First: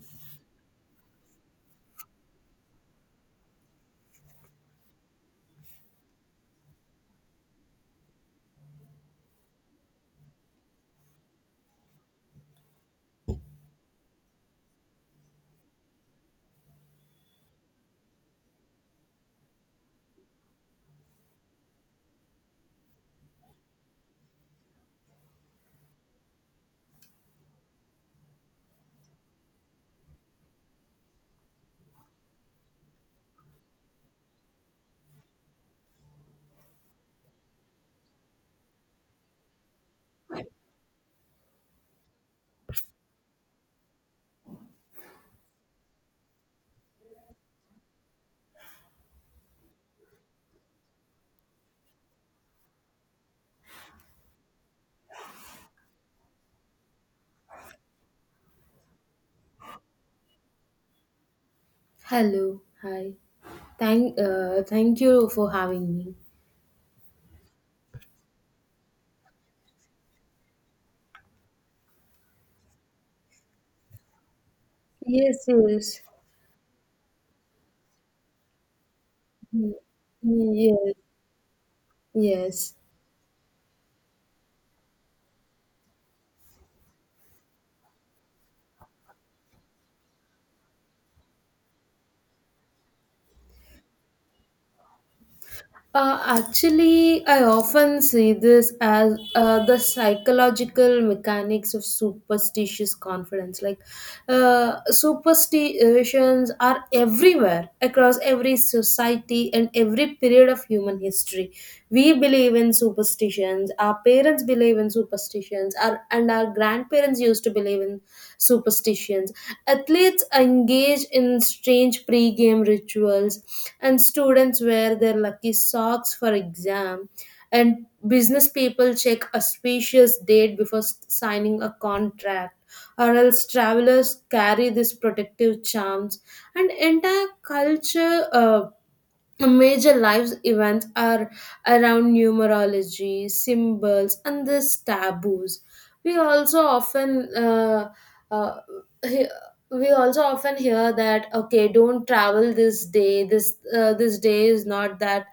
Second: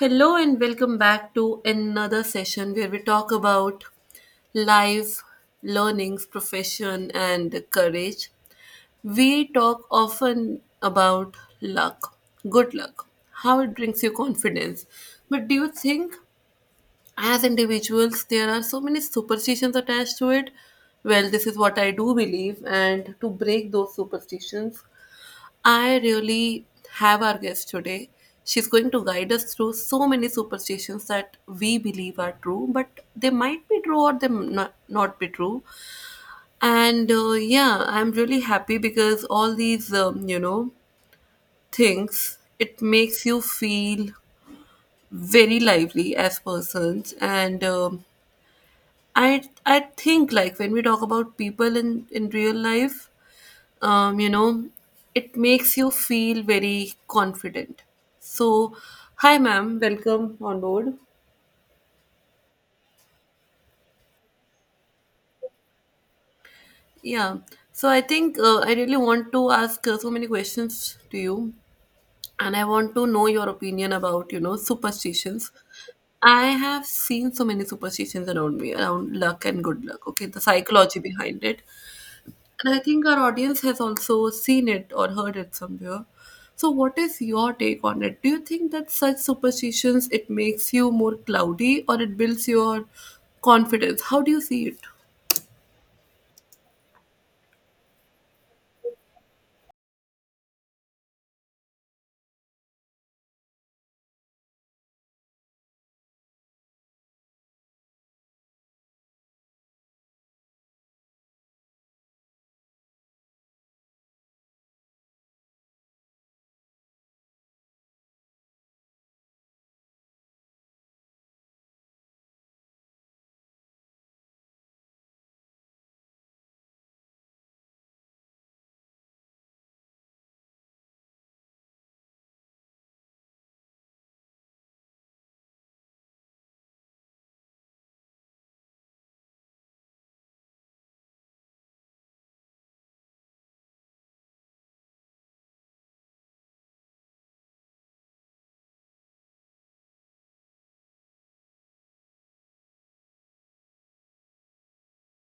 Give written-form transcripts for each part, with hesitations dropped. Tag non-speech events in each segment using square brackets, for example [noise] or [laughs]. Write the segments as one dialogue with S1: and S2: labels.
S1: Hello and welcome back to another session where we talk about life, learnings, profession, and courage. We talk often about luck, good luck, how it brings you confidence. But do you think, as individuals, there are so many superstitions attached to it? Well, this is what I do believe, and to break those superstitions, I really have our guest today. She's going to guide us through so many superstitions that we believe are true, but they might be true or not, not be true. And yeah, I'm really happy because all these, things, it makes you feel very lively as persons. And I think like when we talk about people in real life, um, you know, it makes you feel very confident. So, hi, ma'am, welcome on board.
S2: Hello, hi. Thank you for having me.
S1: Yeah, so I think I really want to ask so many questions to you, and I want to know your opinion about, you know,
S2: Yes,
S1: superstitions.
S2: yes,
S1: I have seen so many superstitions around me, around luck and good luck. Okay, the
S2: yes,
S1: psychology behind it. And
S2: yes.
S1: I think our audience has also seen it or heard it somewhere. So what is your take on it? Do you think that such superstitions it makes you more cloudy or it builds your confidence? How do you see it?
S2: Actually, I often see this as the psychological mechanics of superstitious confidence. Superstitions are everywhere across every society and every period of human history. We believe in superstitions. Our parents believe in superstitions, and our grandparents used to believe in superstitions. Athletes engage in strange pre-game rituals, and students wear their lucky socks for exam, and business people check auspicious date before signing a contract, or else travelers carry these protective charms, and entire culture, major lives events are around numerology, symbols, and these taboos. We also often uh, he- we also often hear that okay, don't travel this day. This day is not that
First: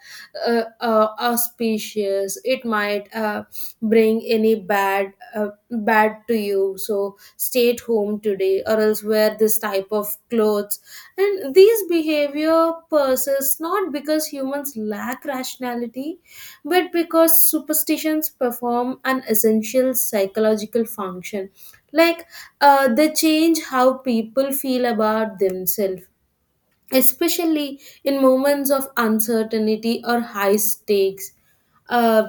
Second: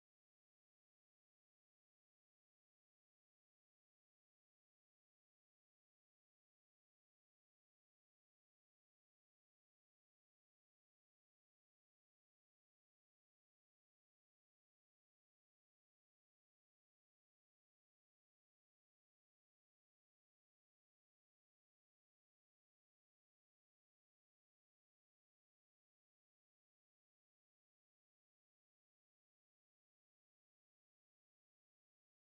S2: auspicious. It might bring any bad to you. So stay at home today, or else wear this type of clothes. And these behavior persists not because humans lack rationality, but because superstitions perform an essential psychological function. Like they change how people feel about themselves, especially in moments of uncertainty or high stakes. Uh,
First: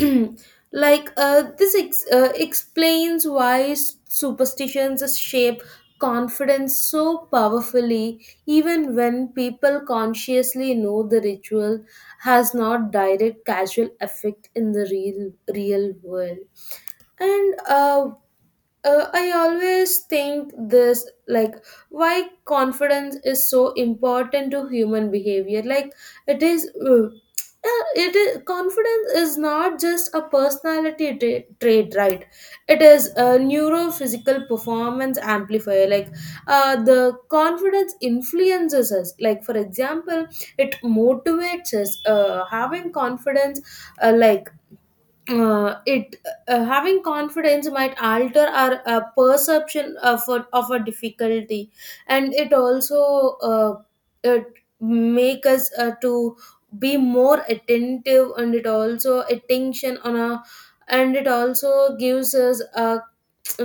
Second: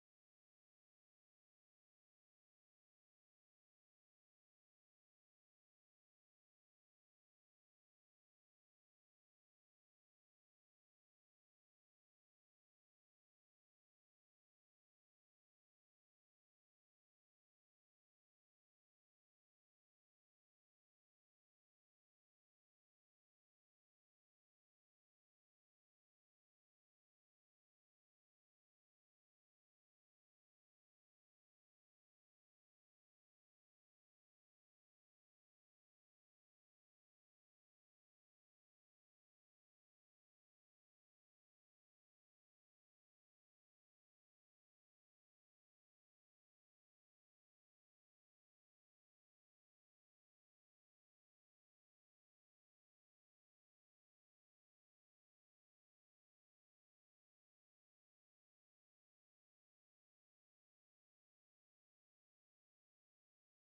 S2: [clears throat] like this explains why superstitions shape confidence so powerfully even when people consciously know the ritual has not direct causal effect in the real world. And I always think this, like, why confidence is so important to human behavior. Like it is uh, uh, it is confidence is not just a personality trait, right? It is a neurophysical performance amplifier. Like, the confidence influences us, like, for example, it motivates us. Having confidence like it having confidence might alter our perception of of a difficulty, and it also, it make us to be more attentive, and it also attention on a, and it also gives us a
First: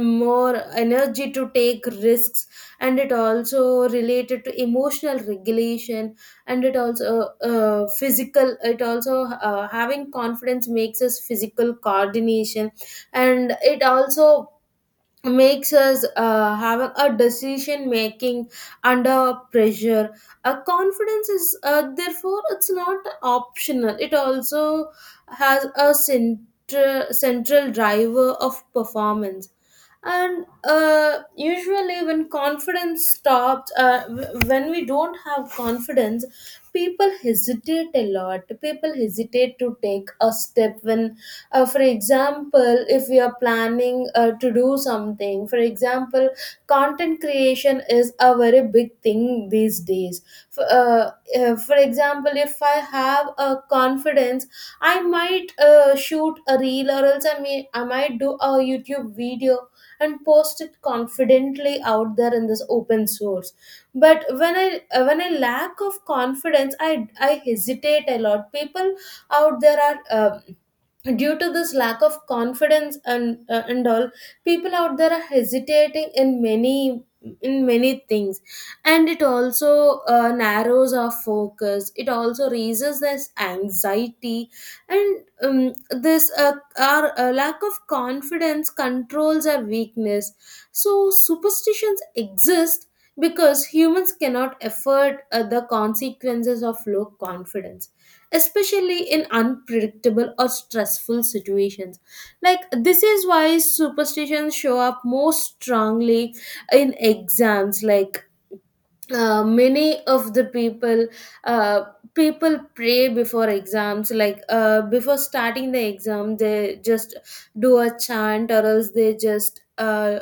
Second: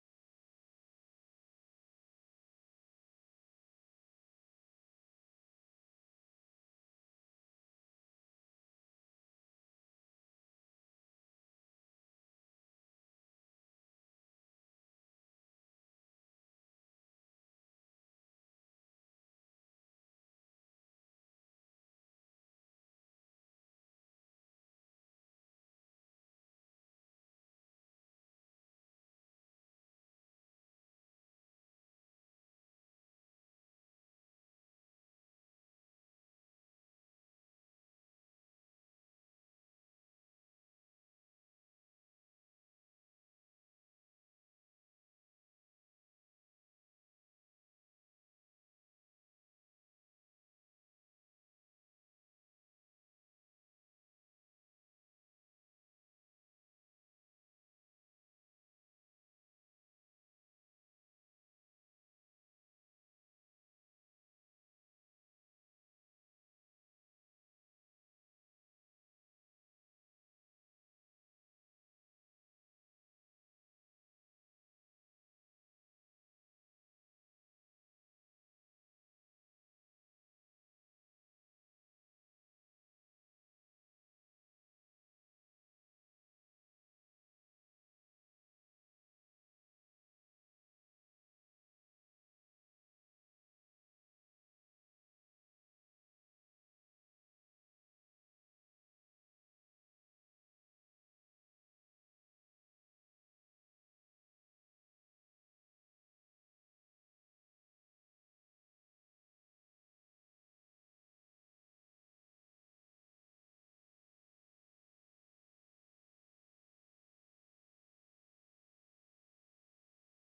S2: more energy to take risks, and it also related to emotional regulation, and it also having confidence makes us physical coordination, and it also makes us have a decision making under pressure. A confidence is, therefore, it's not optional, it also has a center, central driver of performance. And usually when confidence stops, when we don't have confidence, people hesitate a lot. People hesitate to take a step when, for example, if we are planning to do something. For example, content creation is a very big thing these days. For, uh, uh, for example, if I have a confidence, I might shoot a reel, or else I might do a YouTube video and post it confidently out there in this open source. But when I lack of confidence, I hesitate a lot. People out there are due to this lack of confidence, and and all people out there are hesitating in many things. And it also narrows our focus, it also raises this anxiety. And um, this uh, our uh, lack of confidence controls our weakness. So superstitions exist because humans cannot afford the consequences of low confidence, especially in unpredictable or stressful situations. Like, this is why superstitions show up most strongly in exams. Like uh, many of the people uh, people pray before exams. Like, before starting the exam, they just do a chant, or else they just uh,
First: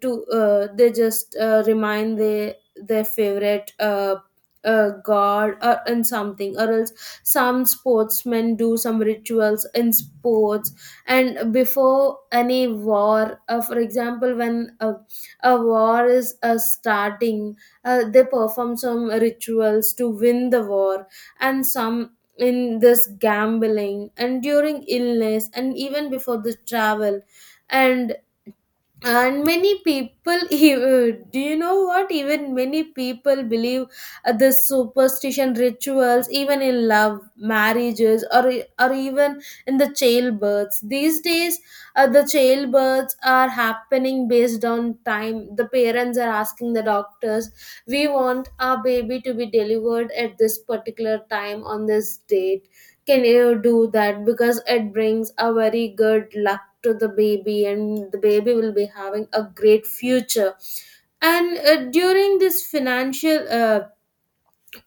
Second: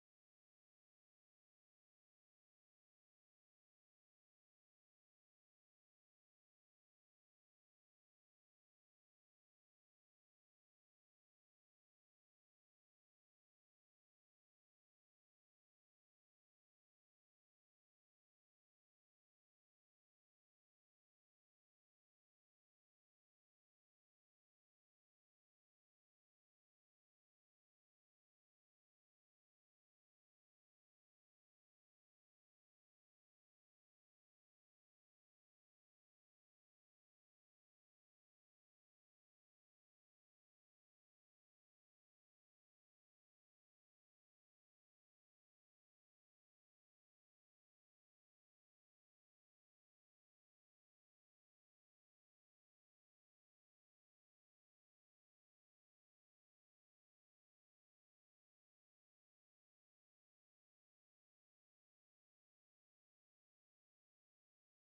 S2: to uh, they just uh, remind their favorite god or in something. Or else some sportsmen do some rituals in sports. And before any war, for example, when a war is starting, they perform some rituals to win the war. And some, in this gambling and during illness and even before the travel. and and many people [laughs] even- do you know what, even many people believe this superstition rituals even in love marriages, or even in the childbirths these days. The childbirths are happening based on time. The parents are asking the doctors, we want our baby to be delivered at this particular time on this date. Can you do that? Because it brings a very good luck to the baby and the baby will be having a great future. And during this financial,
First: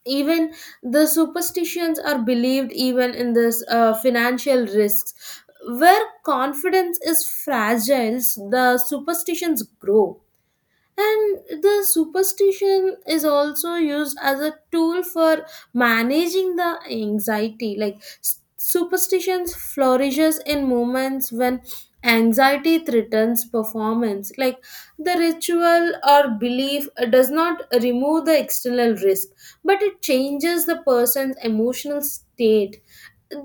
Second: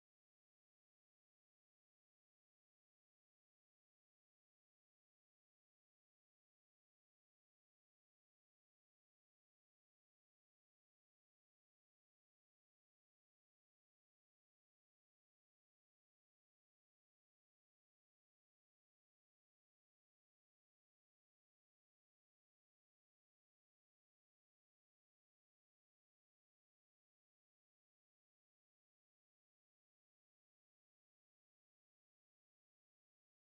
S2: even the superstitions are believed even in this financial risks. Where confidence is fragile, the superstitions grow. And the superstition is also used as a tool for managing the anxiety. Like, superstitions flourishes in moments when anxiety threatens performance. Like, the ritual or belief does not remove the external risk, but it changes the person's emotional state.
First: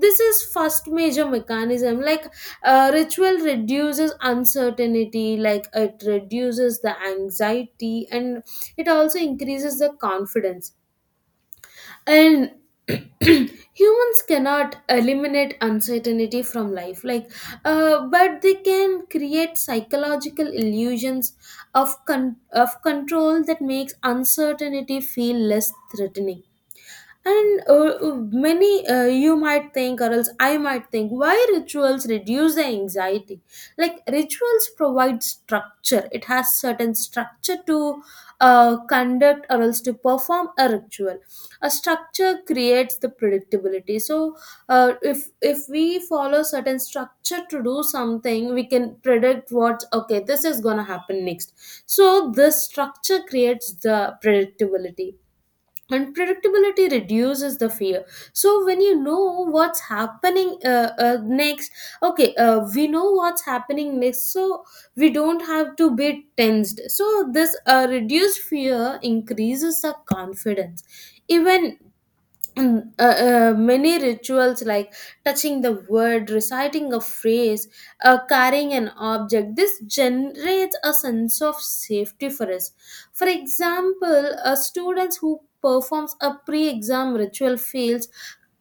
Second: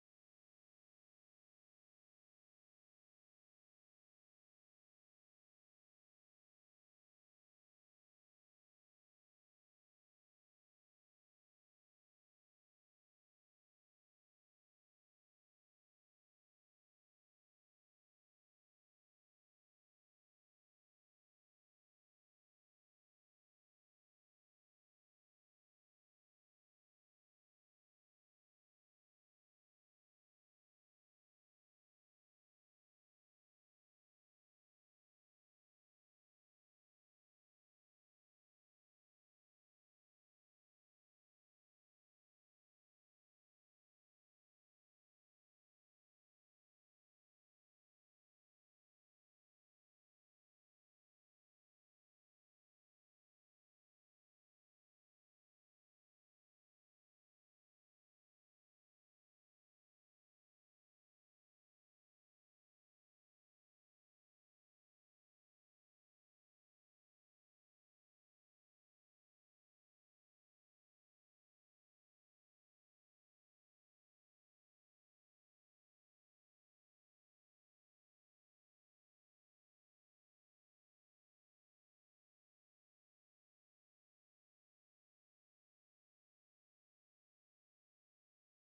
S2: This is first major mechanism. Like, ritual reduces uncertainty, like it reduces the anxiety and it also increases the confidence. And [clears throat] humans cannot eliminate uncertainty from life. Like, but they can create psychological illusions of of control that makes uncertainty feel less threatening. And uh, uh, many uh, you might think, or else I might think, why rituals reduce the anxiety. Like, rituals provide structure. It has certain structure to conduct or else to perform a ritual. A structure creates the predictability. So, if we follow certain structure to do something, we can predict what, okay, this is gonna happen next. So this structure creates the predictability. Unpredictability reduces the fear. So when you know what's happening, next, okay, we know what's happening next. So we don't have to be tensed. So this reduced fear increases the confidence. Even, many rituals, like touching the word, reciting a phrase, carrying an object, this generates a sense of safety for us. For example, a student who performs a pre-exam ritual feels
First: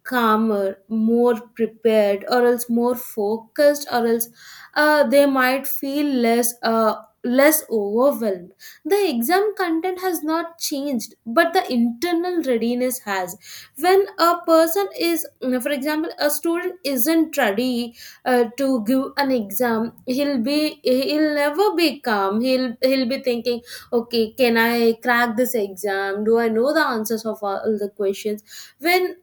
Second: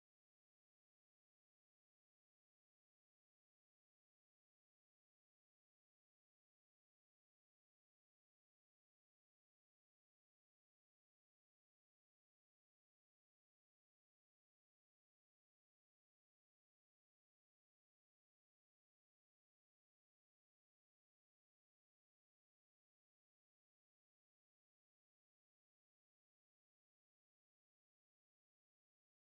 S2: calmer, more prepared, or else more focused, or else they might feel less overwhelmed. The exam content has not changed, but the internal readiness has. When a person is, for example, a student isn't ready to give an exam, he'll never be calm. He'll be thinking, okay, can I crack this exam? Do I know the answers of all the questions? When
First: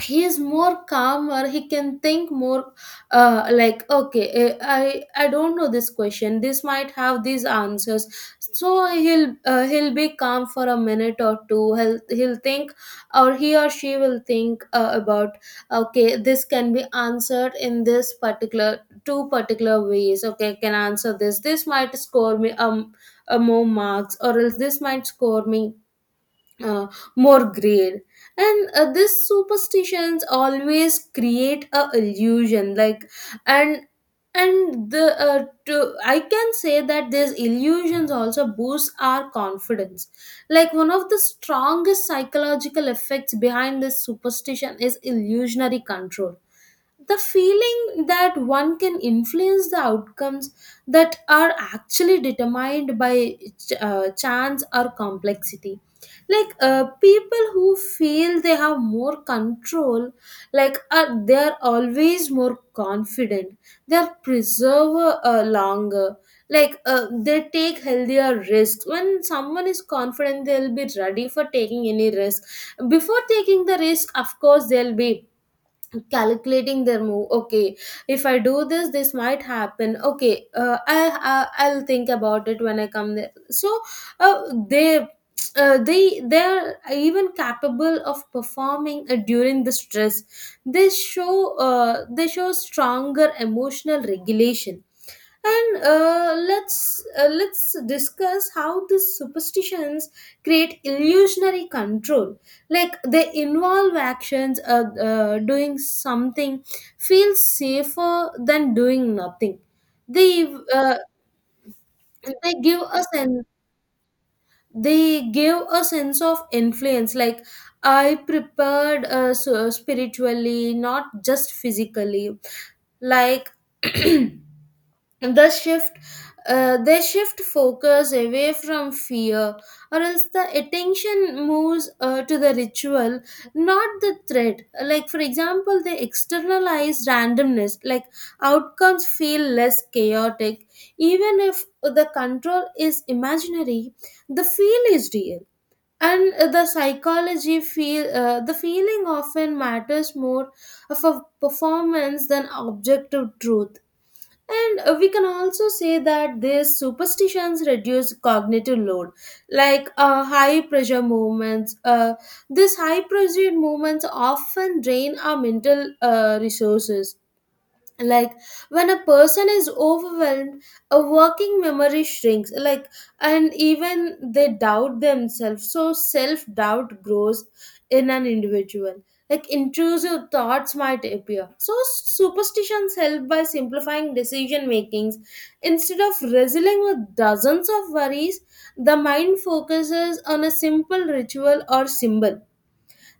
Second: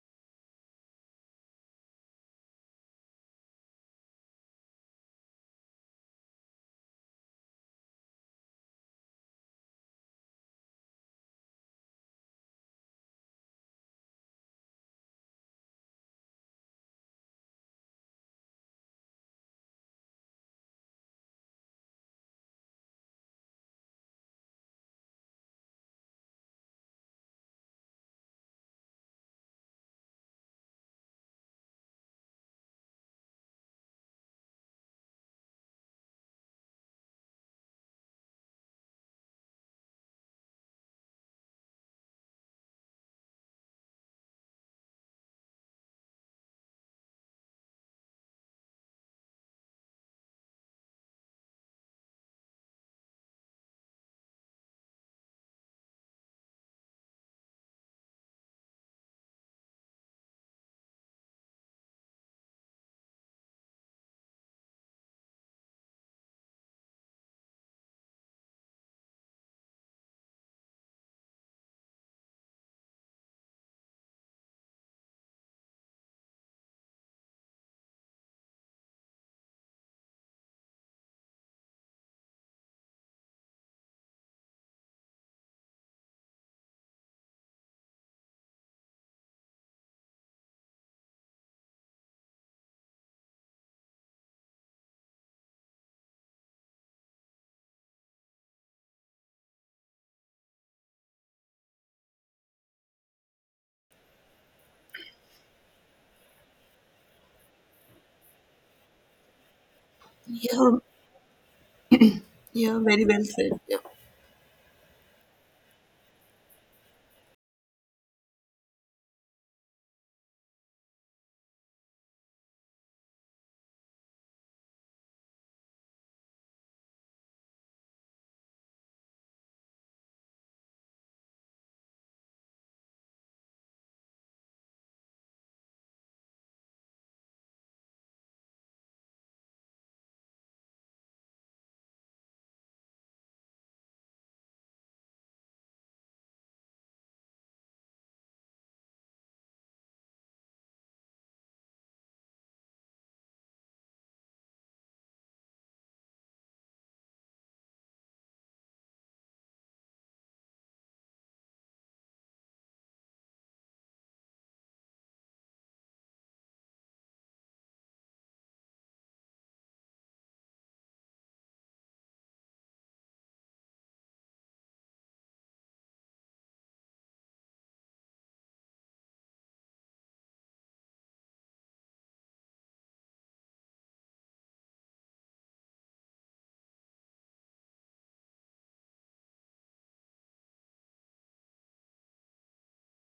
S2: he is more calmer, he can think more, like, okay, I don't know this question, this might have these answers. So he'll be calm for a minute or two. He'll think, or he or she will think about, okay, this can be answered in this particular two particular ways, okay, I can answer this, this might score me a more marks, or else this might score me uh, more grade. And these superstitions always create a illusion, like, and and I can say that these illusions also boost our confidence. Like, one of the strongest psychological effects behind this superstition is illusionary control, the feeling that one can influence the outcomes that are actually determined by chance or complexity. Like, people who feel they have more control, like, they are always more confident. They are preserve longer. Like, they take healthier risks. When someone is confident, they'll be ready for taking any risk. Before taking the risk, of course, they'll be calculating their move, okay, if I do this, this might happen, okay, I I'll think about it when I come there. So, uh, they they are even capable of performing during the stress. They show stronger emotional regulation. And let's discuss how these superstitions create illusionary control. Like, they involve actions, doing something feels safer than doing nothing. they
S1: Yeah,
S2: uh, they
S1: yeah,
S2: give
S1: very
S2: us
S1: well
S2: an
S1: said. Yeah.
S2: they give a sense of influence, like, I prepared so spiritually, not just physically. Like, [clears throat] the shift, they shift focus away from fear, or else the attention moves to the ritual, not the threat. Like, for example, they externalize randomness, like, outcomes feel less chaotic. Even if the control is imaginary, the feel is real. And the feeling often matters more of a performance than objective truth. And we can also say that these superstitions reduce cognitive load, like high pressure movements. These high pressure movements often drain our mental resources, like when a person is overwhelmed, a working memory shrinks, like, and even they doubt themselves, so self doubt grows in an individual, like intrusive thoughts might appear. So superstitions help by simplifying decision makings. Instead of wrestling with dozens of worries, the mind focuses on a simple ritual or symbol.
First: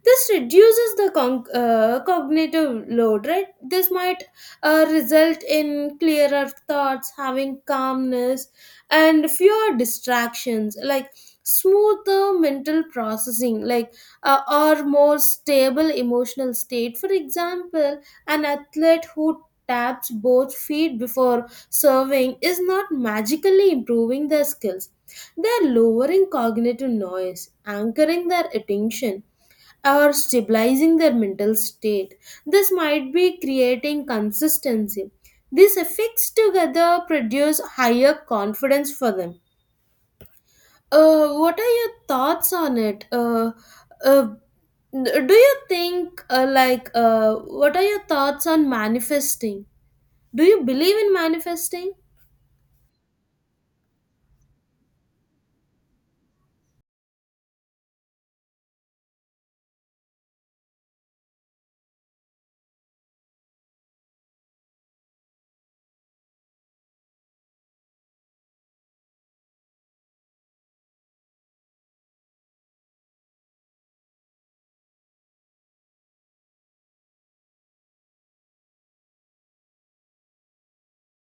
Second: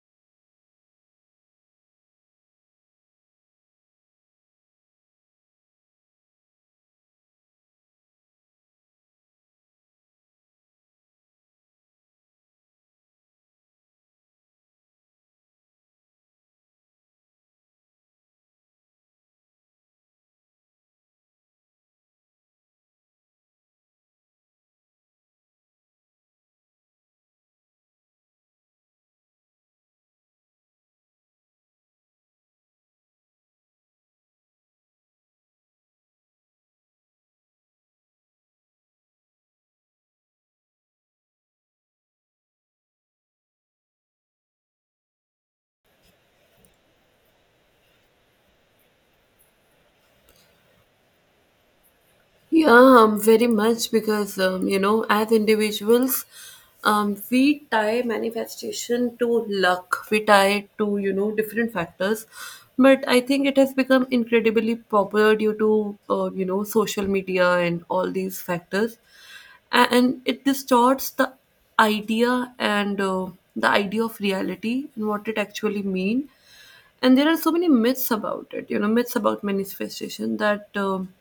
S2: This reduces the cognitive load, right? This might result in clearer thoughts, having calmness and fewer distractions, like smoother mental processing, like, or more stable emotional state. For example, an athlete who taps both feet before serving is not magically improving their skills. They're lowering cognitive noise, anchoring their attention, or stabilizing their mental state. This might be creating consistency. These effects together produce higher confidence for them. What are your thoughts on it? Uh, do you think, what are your thoughts on manifesting? Do you believe in manifesting?
S1: Yeah, very much because you know, as individuals, we tie manifestation to luck. We tie it to, you know, different factors, but I think it has become incredibly popular due to you know, social media and all these factors, and it distorts the idea and the idea of reality and what it actually mean. And there are so many myths about it, you know, myths about manifestation that,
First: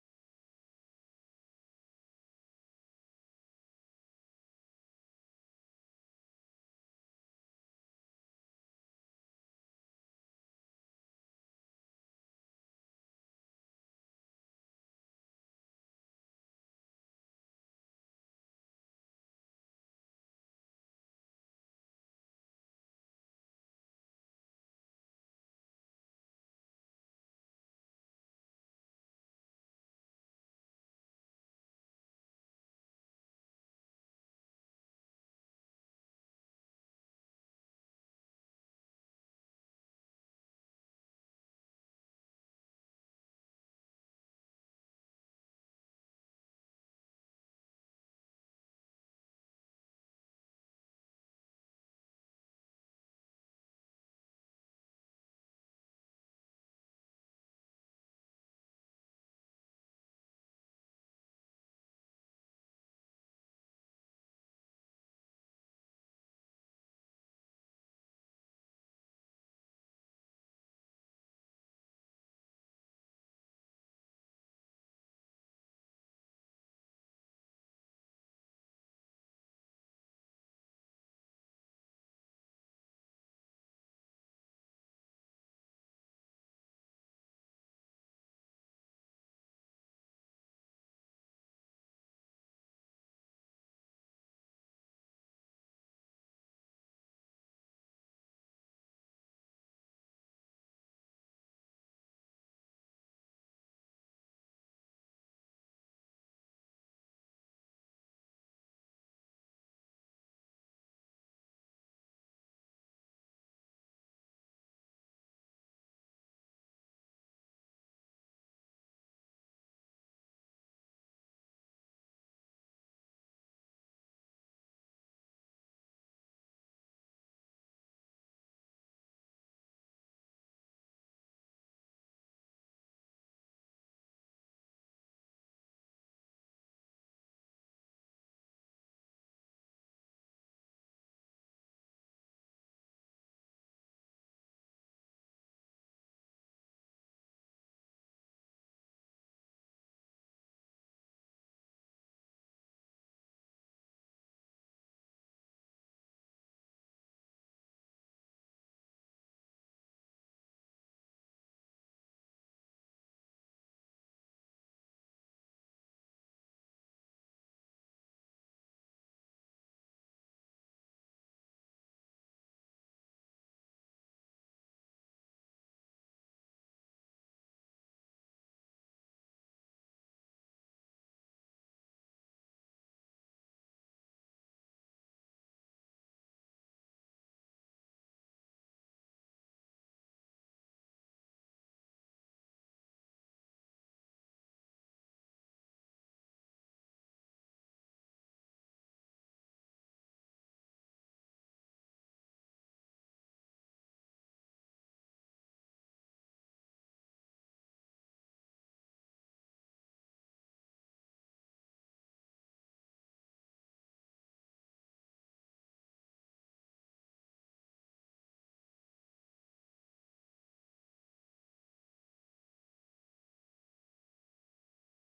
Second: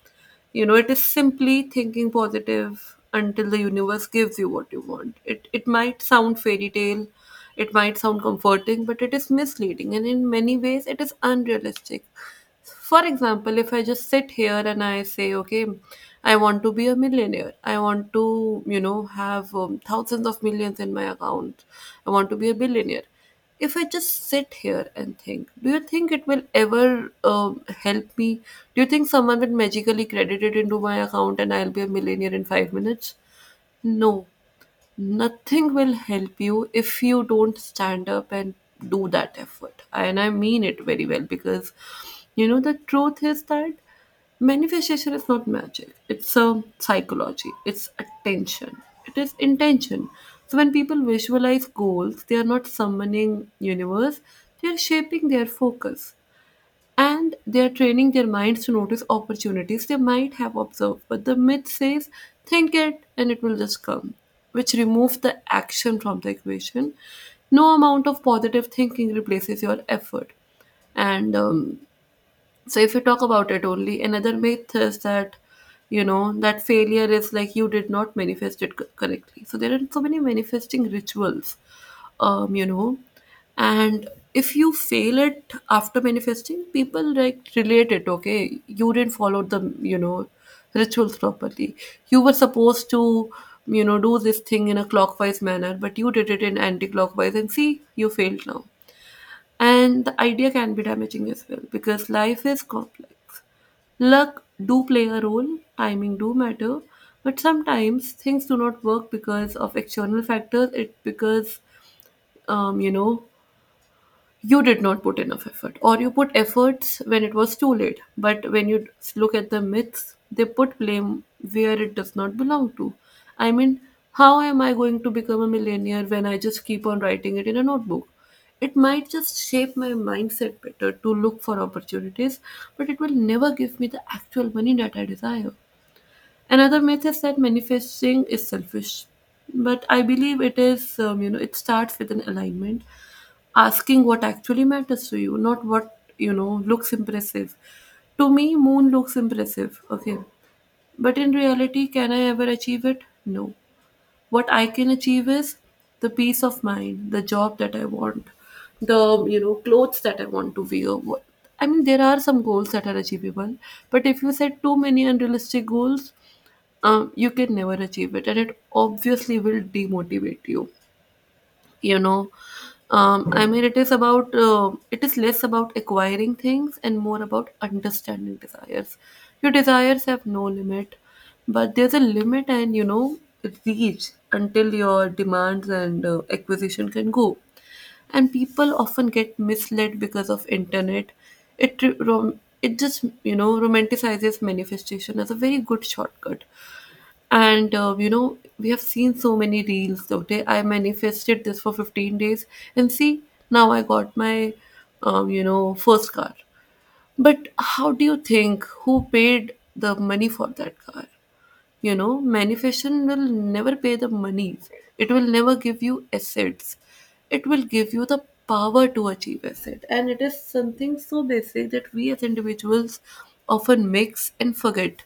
S1: you know, it is simply thinking positive until the universe gives you what you want. It might sound fairy tale, it might sound comforting, but it is misleading, and in many ways it is unrealistic. For example, if I just sit here and I say, okay, I want to be a millionaire, I want to, you know, have, thousands of millions in my account. I want to be a billionaire. If I just sit here and think, do you think it will ever help me? Do you think someone will magically credit it into my account and I'll be a millionaire in 5 minutes? No, nothing will help you if you don't stand up and do that effort. And I mean it very well because, you know, the truth is that manifestation is not magic, it's a psychology, it's attention, it is intention. So when people visualize goals, they are not summoning universe, they are shaping their focus and they are training their minds to notice opportunities they might have observed. But the myth says, think it and it will just come, which removes the action from the equation. No amount of positive thinking replaces your effort. And so if you talk about it only, another myth is that, you know, that failure is like you did not manifest it correctly. So there are so many manifesting rituals, you know, and if you fail it after manifesting, people like relate it. Okay, you didn't follow the, you know, rituals properly. You were supposed to, you know, do this thing in a clockwise manner, but you did it in anti-clockwise, and see, you failed now. And the idea can be damaging as well because life is complex. Luck do play a role, timing do matter, but sometimes things do not work because of external factors. It because, you know, you did not put enough effort or you put efforts when it was too late, but when you look at the myths, they put blame where it does not belong to. I mean, how am I going to become a millionaire when I just keep on writing it in a notebook? It might just shape my mindset better to look for opportunities, but it will never give me the actual money that I desire. Another myth is that manifesting is selfish, but I believe it is, you know, it starts with an alignment, asking what actually matters to you, not what, you know, looks impressive. To me, moon looks impressive, okay, but in reality, can I ever achieve it? No. What I can achieve is the peace of mind, the job that I want, the, you know, clothes that I want to wear. I mean, there are some goals that are achievable, but if you set too many unrealistic goals, you can never achieve it, and it obviously will demotivate you, you know. I mean, it is about, it is less about acquiring things and more about understanding desires. Your desires have no limit, but there's a limit and, you know, reach until your demands and, acquisition can go. And people often get misled because of internet. It it just, you know, romanticizes manifestation as a very good shortcut. And you know, we have seen so many reels. Okay, I manifested this for 15 days, and see, now I got my, you know, first car. But how do you think, who paid the money for that car? You know, manifestation will never pay the money. It will never give you assets, it will give you the power to achieve asset, and it is something so basic that we as individuals often mix and forget.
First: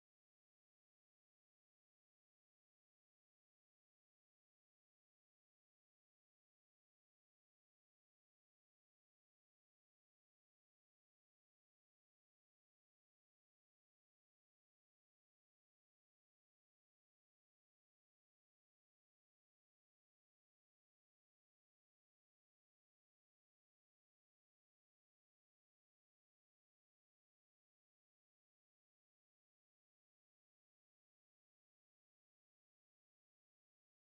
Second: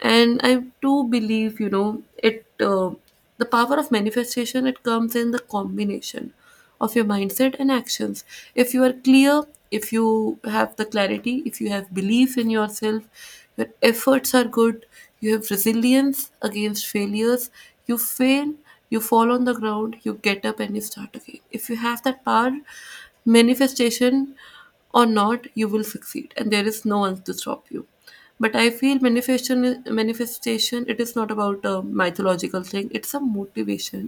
S1: And I do believe, you know, it the power of manifestation, it comes in the combination of your mindset and actions. If you are clear, if you have the clarity, if you have belief in yourself, your efforts are good, you have resilience against failures, you fail, you fall on the ground, you get up and you start again. If you have that power, manifestation or not, you will succeed, and there is no one to stop you. But I feel manifestation it is not about a mythological thing, it's a motivation.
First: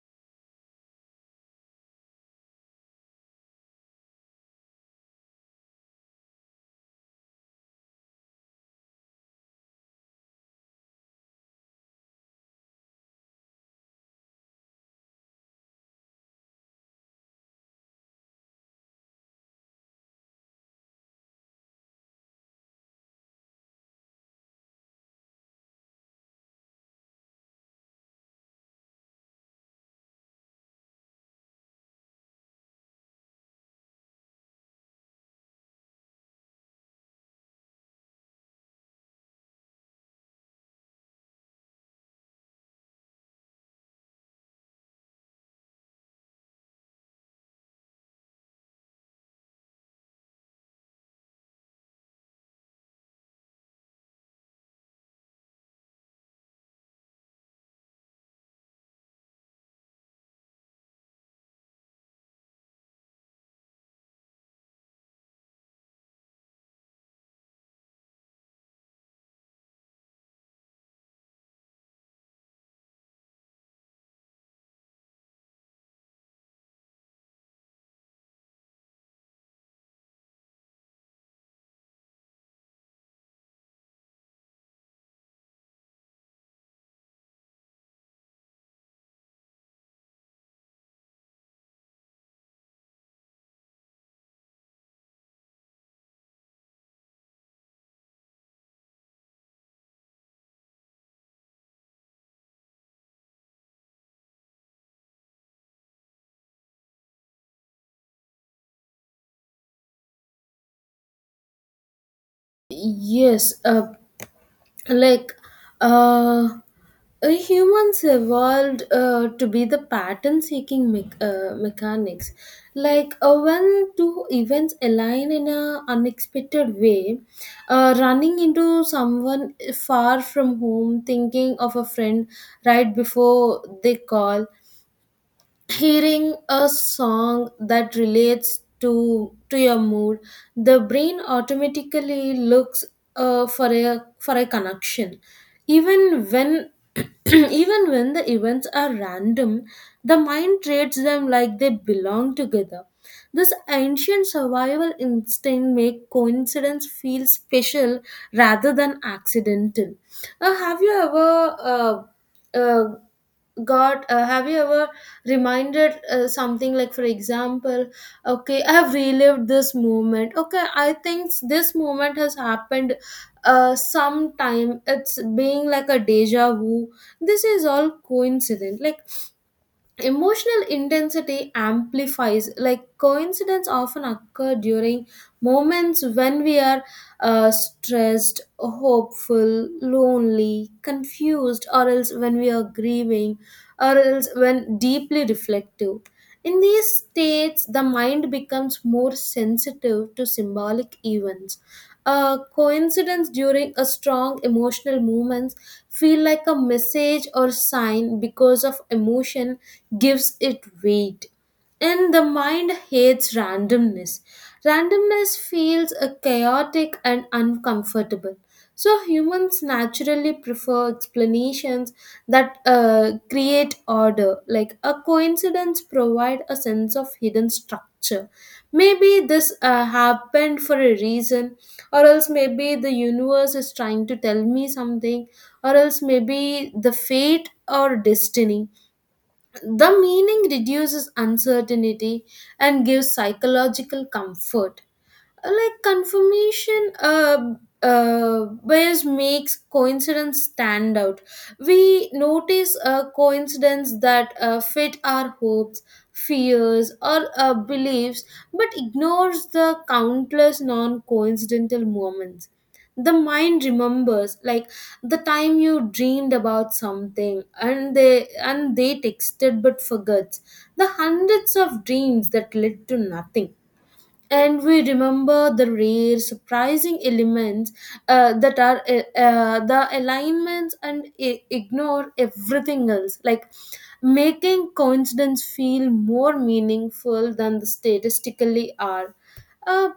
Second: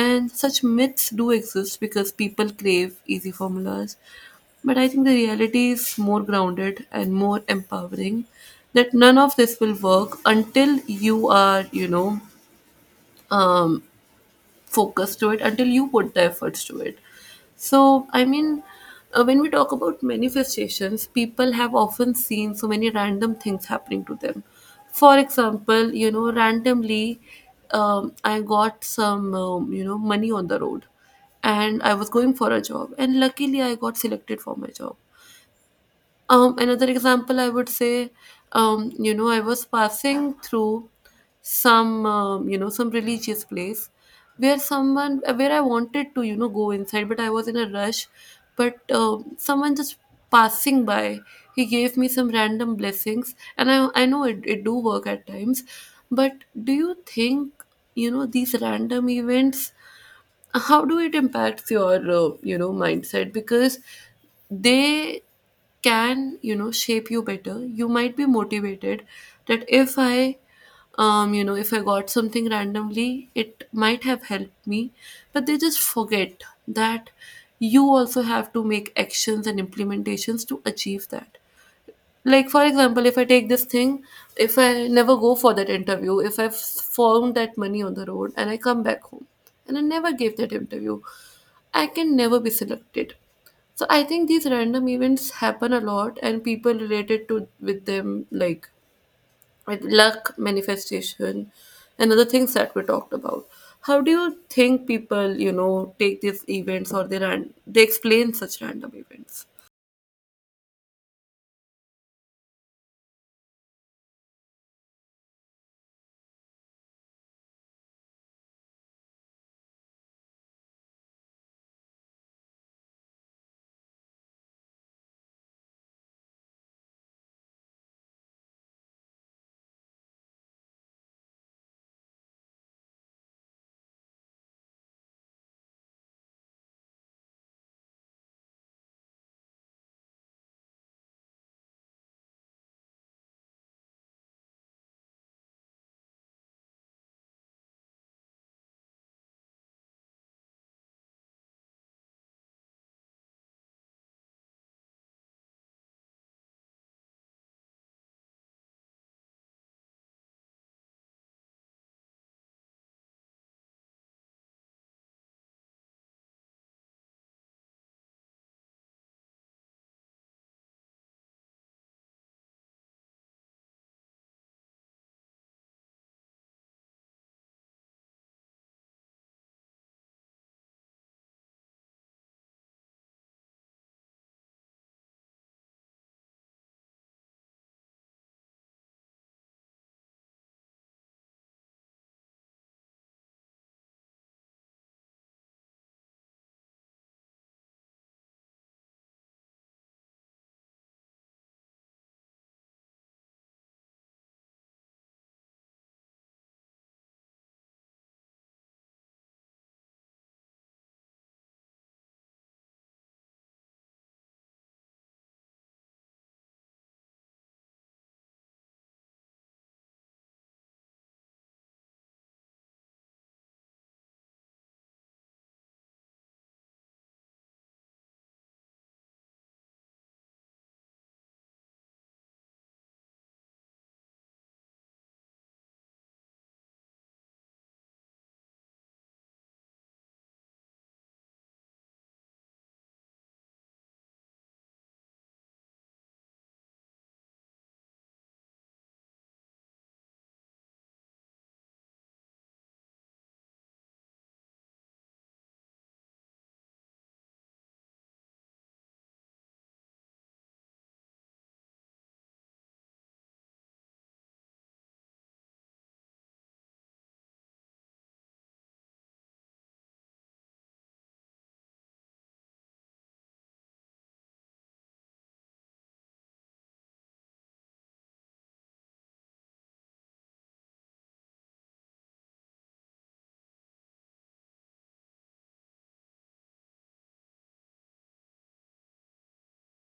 S1: And such myths do exist because people crave easy formulas, but I think the reality is more grounded and more empowering, that none of this will work until you are, you know, um, focus to it, until you put the efforts to it. So, I mean, when we talk about manifestations, people have often seen so many random things happening to them. For example, you know, randomly, I got some, money on the road, and I was going for a job, and luckily, I got selected for my job. Another example I would say, you know, I was passing through some, some religious place where someone, where I wanted to, you know, go inside, but I was in a rush. But someone just passing by, he gave me some random blessings, and I know it, it do work at times. But do you think, you know, these random events, how do it impacts your, you know, mindset? Because they can, you know, shape you better. You might be motivated that if I, you know, if I got something randomly, it might have helped me, but they just forget that you also have to make actions and implementations to achieve that. Like, for example, if I take this thing, if I never go for that interview, if I've found that money on the road and I come back home and I never gave that interview, I can never be selected. So I think these random events happen a lot and people related to with them, like with luck, manifestation, and other things that we talked about. How do you think people, you know, take these events or they explain such random events?
S2: Yes, like, uh, humans evolved to be the pattern seeking mechanics, like, when two events align in an unexpected way, running into someone far from home, thinking of a friend right before they call, hearing a song that relates to your mood, the brain automatically looks for a connection, even when [clears throat] even when the events are random. The mind treats them like they belong together. This ancient survival instinct make coincidence feel special rather than accidental. Have you ever uh, got have you ever reminded something? Like, for example, okay, I have relived this moment, okay, I think this moment has happened. Uh, sometime it's being like a deja vu. This is all coincidence. Like, emotional intensity amplifies, like coincidence often occur during moments when we are stressed, hopeful, lonely, confused, or else when we are grieving, or else when deeply reflective. In these states, the mind becomes more sensitive to symbolic events. A coincidence during a strong emotional moment feel like a message or sign, because of emotion gives it weight. And the mind hates randomness. Randomness feels a chaotic and uncomfortable, so humans naturally prefer explanations that create order. Like a coincidence provide a sense of hidden structure. Maybe this happened for a reason, or else maybe the universe is trying to tell me something, or else maybe the fate or destiny. The meaning reduces uncertainty and gives psychological comfort. Like confirmation bias makes coincidence stand out. We notice a coincidence that fit our hopes, fears, or beliefs, but ignores the countless non-coincidental moments. The mind remembers, like, the time you dreamed about something and they texted, but forgets the hundreds of dreams that led to nothing. And we remember the rare surprising elements, that are the alignments, and ignore everything else, like, making coincidence feel more meaningful than the statistically are. Uh,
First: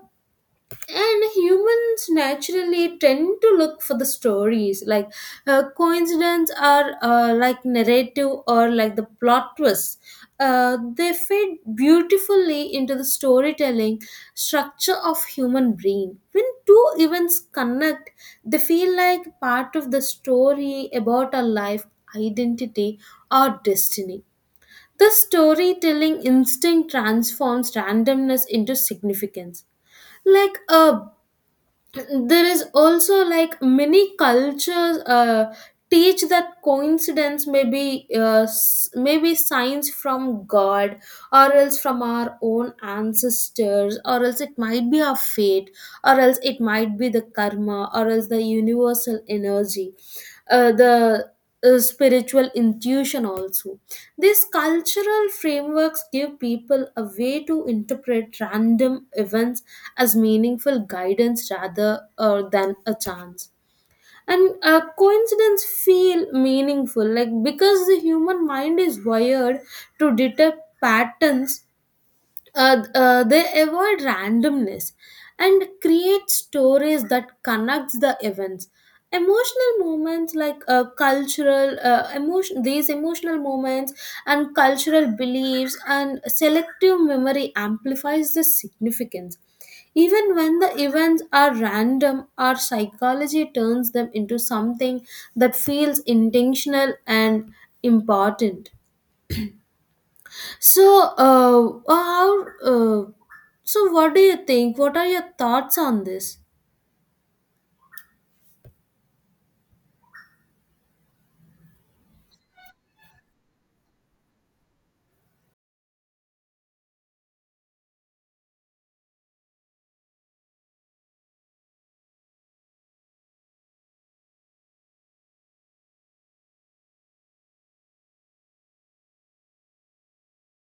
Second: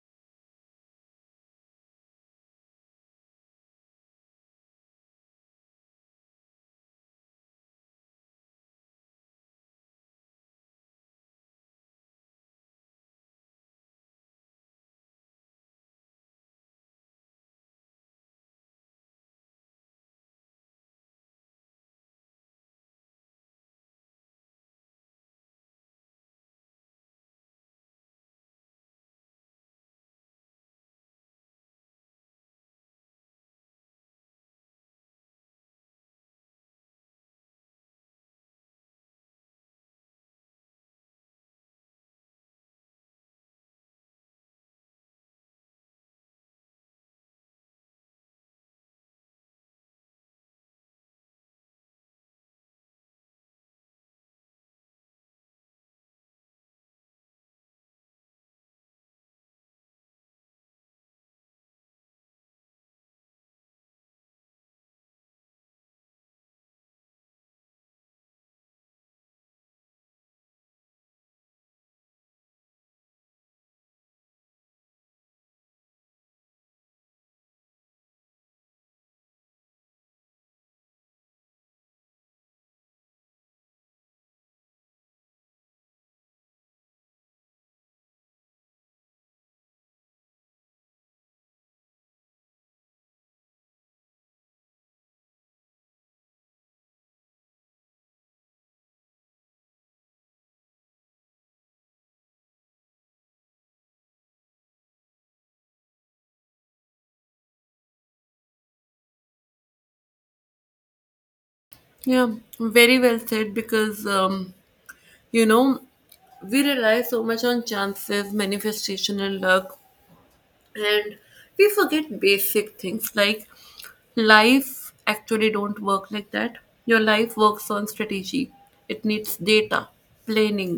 S2: and humans naturally tend to look for the stories, like, coincidence, or, like, narrative, or like the plot twists. They fit beautifully into the storytelling structure of human brain. When two events connect, they feel like part of the story about our life, identity, or destiny. The storytelling instinct transforms randomness into significance. Like a, there is also, like, many cultures teach that coincidence may be maybe signs from god, or else from our own ancestors, or else it might be our fate, or else it might be the karma, or else the universal energy, the spiritual intuition also. These cultural frameworks give people a way to interpret random events as meaningful guidance rather than a chance. And coincidence feel meaningful, like, because the human mind is wired to detect patterns, they avoid randomness and create stories that connects the events. Emotional moments, like, cultural emotion, these emotional moments and cultural beliefs and selective memory amplifies the significance. Even when the events are random, our psychology turns them into something that feels intentional and important. So, uh, how, uh, so what do you think? What are your thoughts on this?
S1: Yeah, very well said because, you know, we rely so much on chances, manifestation, and luck, and we forget basic things like life actually don't work like that. Your life works on strategy. It needs data, planning,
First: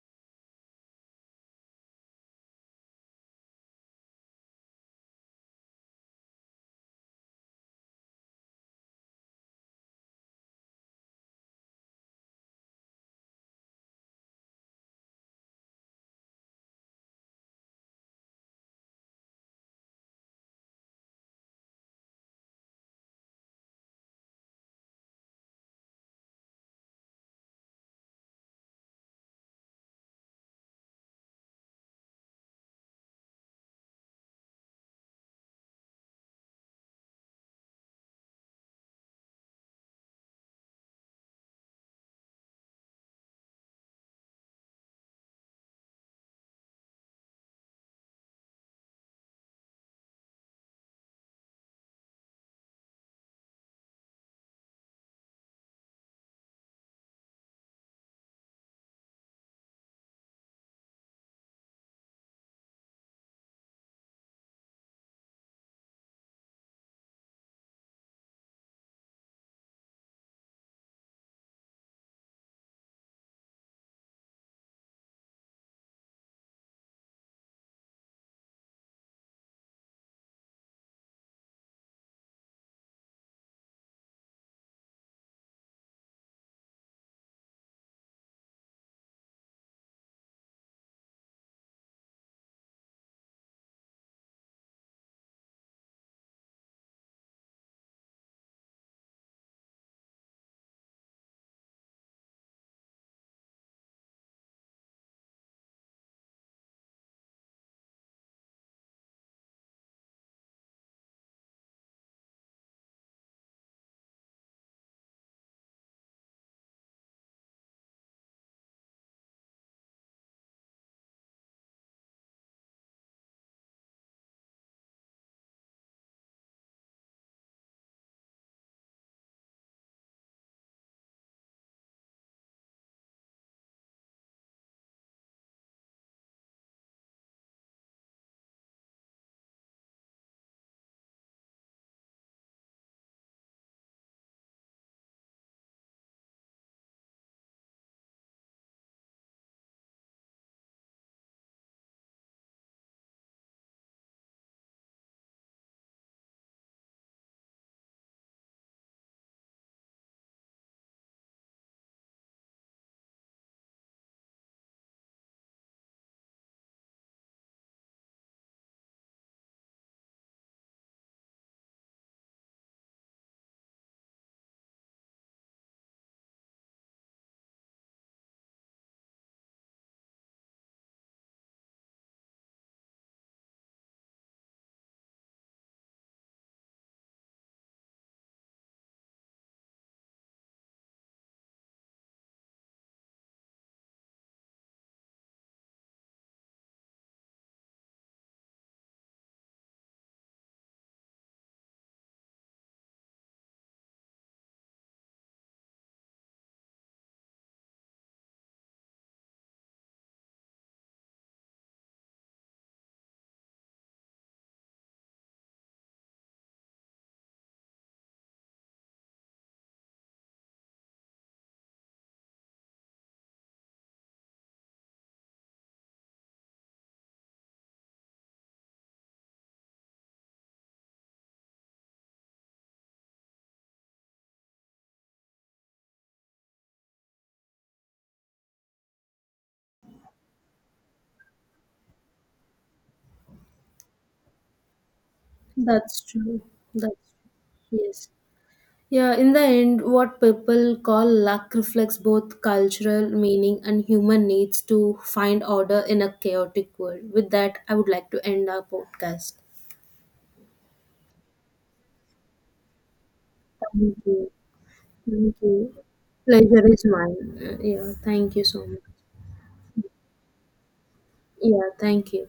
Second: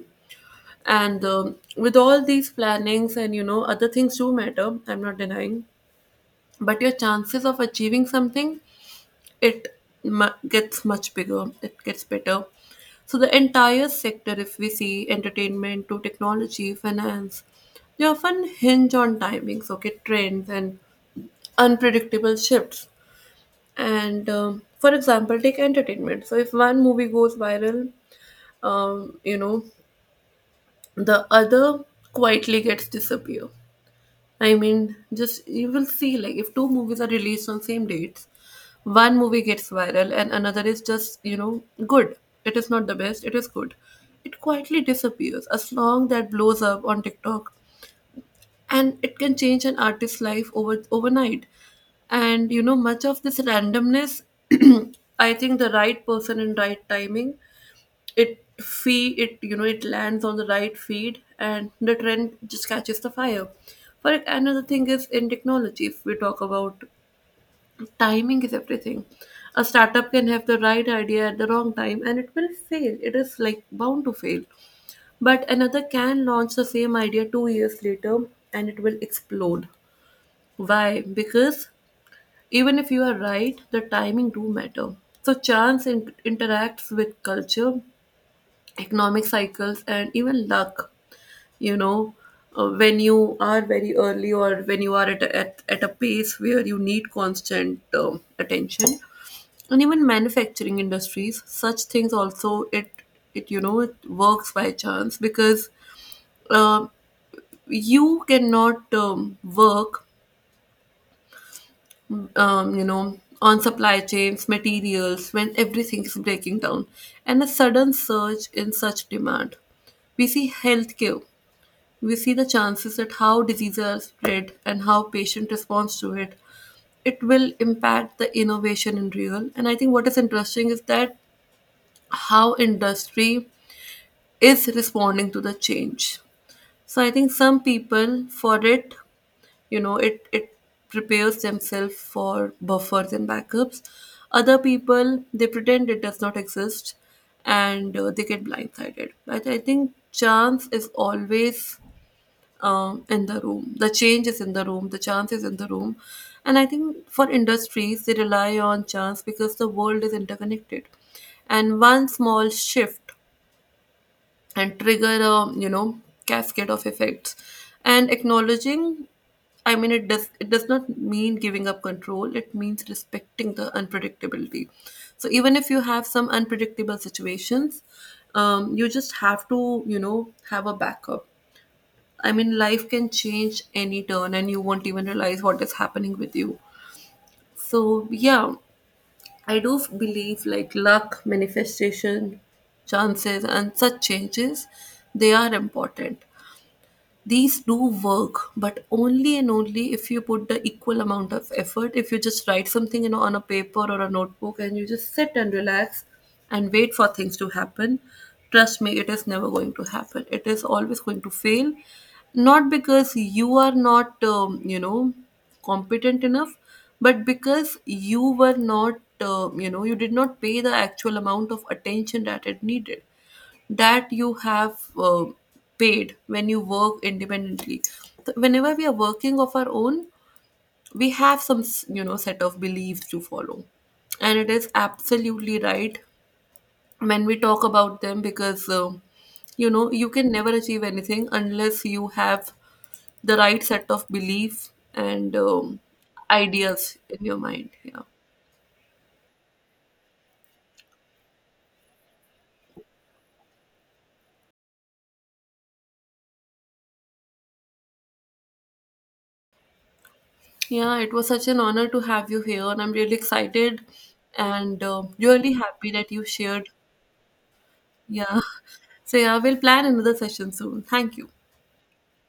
S1: and, with all these plannings and, you know, other things do matter. I'm not denying, but your chances of achieving something, it gets much bigger, it gets better. So the entire sector, if we see entertainment to technology finance, they often hinge on timings, okay, trends, and unpredictable shifts. And, for example, take entertainment. So if one movie goes viral, you know, the other quietly gets disappear. I mean, just you will see, like if two movies are released on same dates, one movie gets viral and another is just, you know, good. It is not the best, it is good. It quietly disappears. A song that blows up on TikTok, and it can change an artist's life overnight. And you know, much of this randomness, [clears throat] I think the right person and right timing it feed it you know it lands on the right feed and the trend just catches the fire for it. Another thing is, in technology, if we talk about timing, is everything. A startup can have the right idea at the wrong time and it will fail, it is like bound to fail, but another can launch the same idea 2 years later and it will explode. Why? Because even if you are right, the timing do matter. So chance interacts with culture, economic cycles, and even luck. you know when you are very early, or when you are at a, at a pace where you need constant attention. And even manufacturing industries, such things also, it you know it works by chance because um you cannot work on supply chains, materials, when everything is breaking down and a sudden surge in such demand. We see healthcare, we see the chances at how diseases are spread and how patient responds to it. It will impact the innovation in real. And I think what is interesting is that how industry is responding to the change. So I think some people, for it, you know it it prepares themselves for buffers and backups. Other people, they pretend it does not exist and they get blindsided. But I think chance is always, in the room. The change is in the room, the chance is in the room. And I think for industries, they rely on chance because the world is interconnected. And one small shift and trigger a, cascade of effects. And acknowledging, I mean, it does not mean giving up control. It means respecting the unpredictability. So even if you have some unpredictable situations, you just have to, have a backup. I mean, life can change any turn and you won't even realize what is happening with you. So, yeah, I do believe like luck, manifestation, chances, and such changes, they are important. These do work, but only and only if you put the equal amount of effort. If you just write something, on a paper or a notebook, and you just sit and relax and wait for things to happen, trust me, it is never going to happen. It is always going to fail. Not because you are not, competent enough, but because you were not, you did not pay the actual amount of attention that it needed, that you have paid when you work independently. Whenever we are working of our own, we have some set of beliefs to follow, and it is absolutely right when we talk about them because you can never achieve anything unless you have the right set of belief and
S2: That's true.
S1: ideas
S2: That's,
S1: in your mind. Yeah.
S2: yes. Yeah, in the end, what people call luck reflects both cultural meaning and human needs to find order in a chaotic world. With that, I would like to end our podcast.
S1: Yeah, it was such an honor to have you here, and I'm really excited
S2: Thank you.
S1: and
S2: Thank
S1: really
S2: you.
S1: happy that you
S2: Pleasure
S1: shared.
S2: is mine. Yeah, thank
S1: Yeah.
S2: you so much.
S1: So yeah, we'll plan another session soon. Thank you.
S2: Yeah, thank you.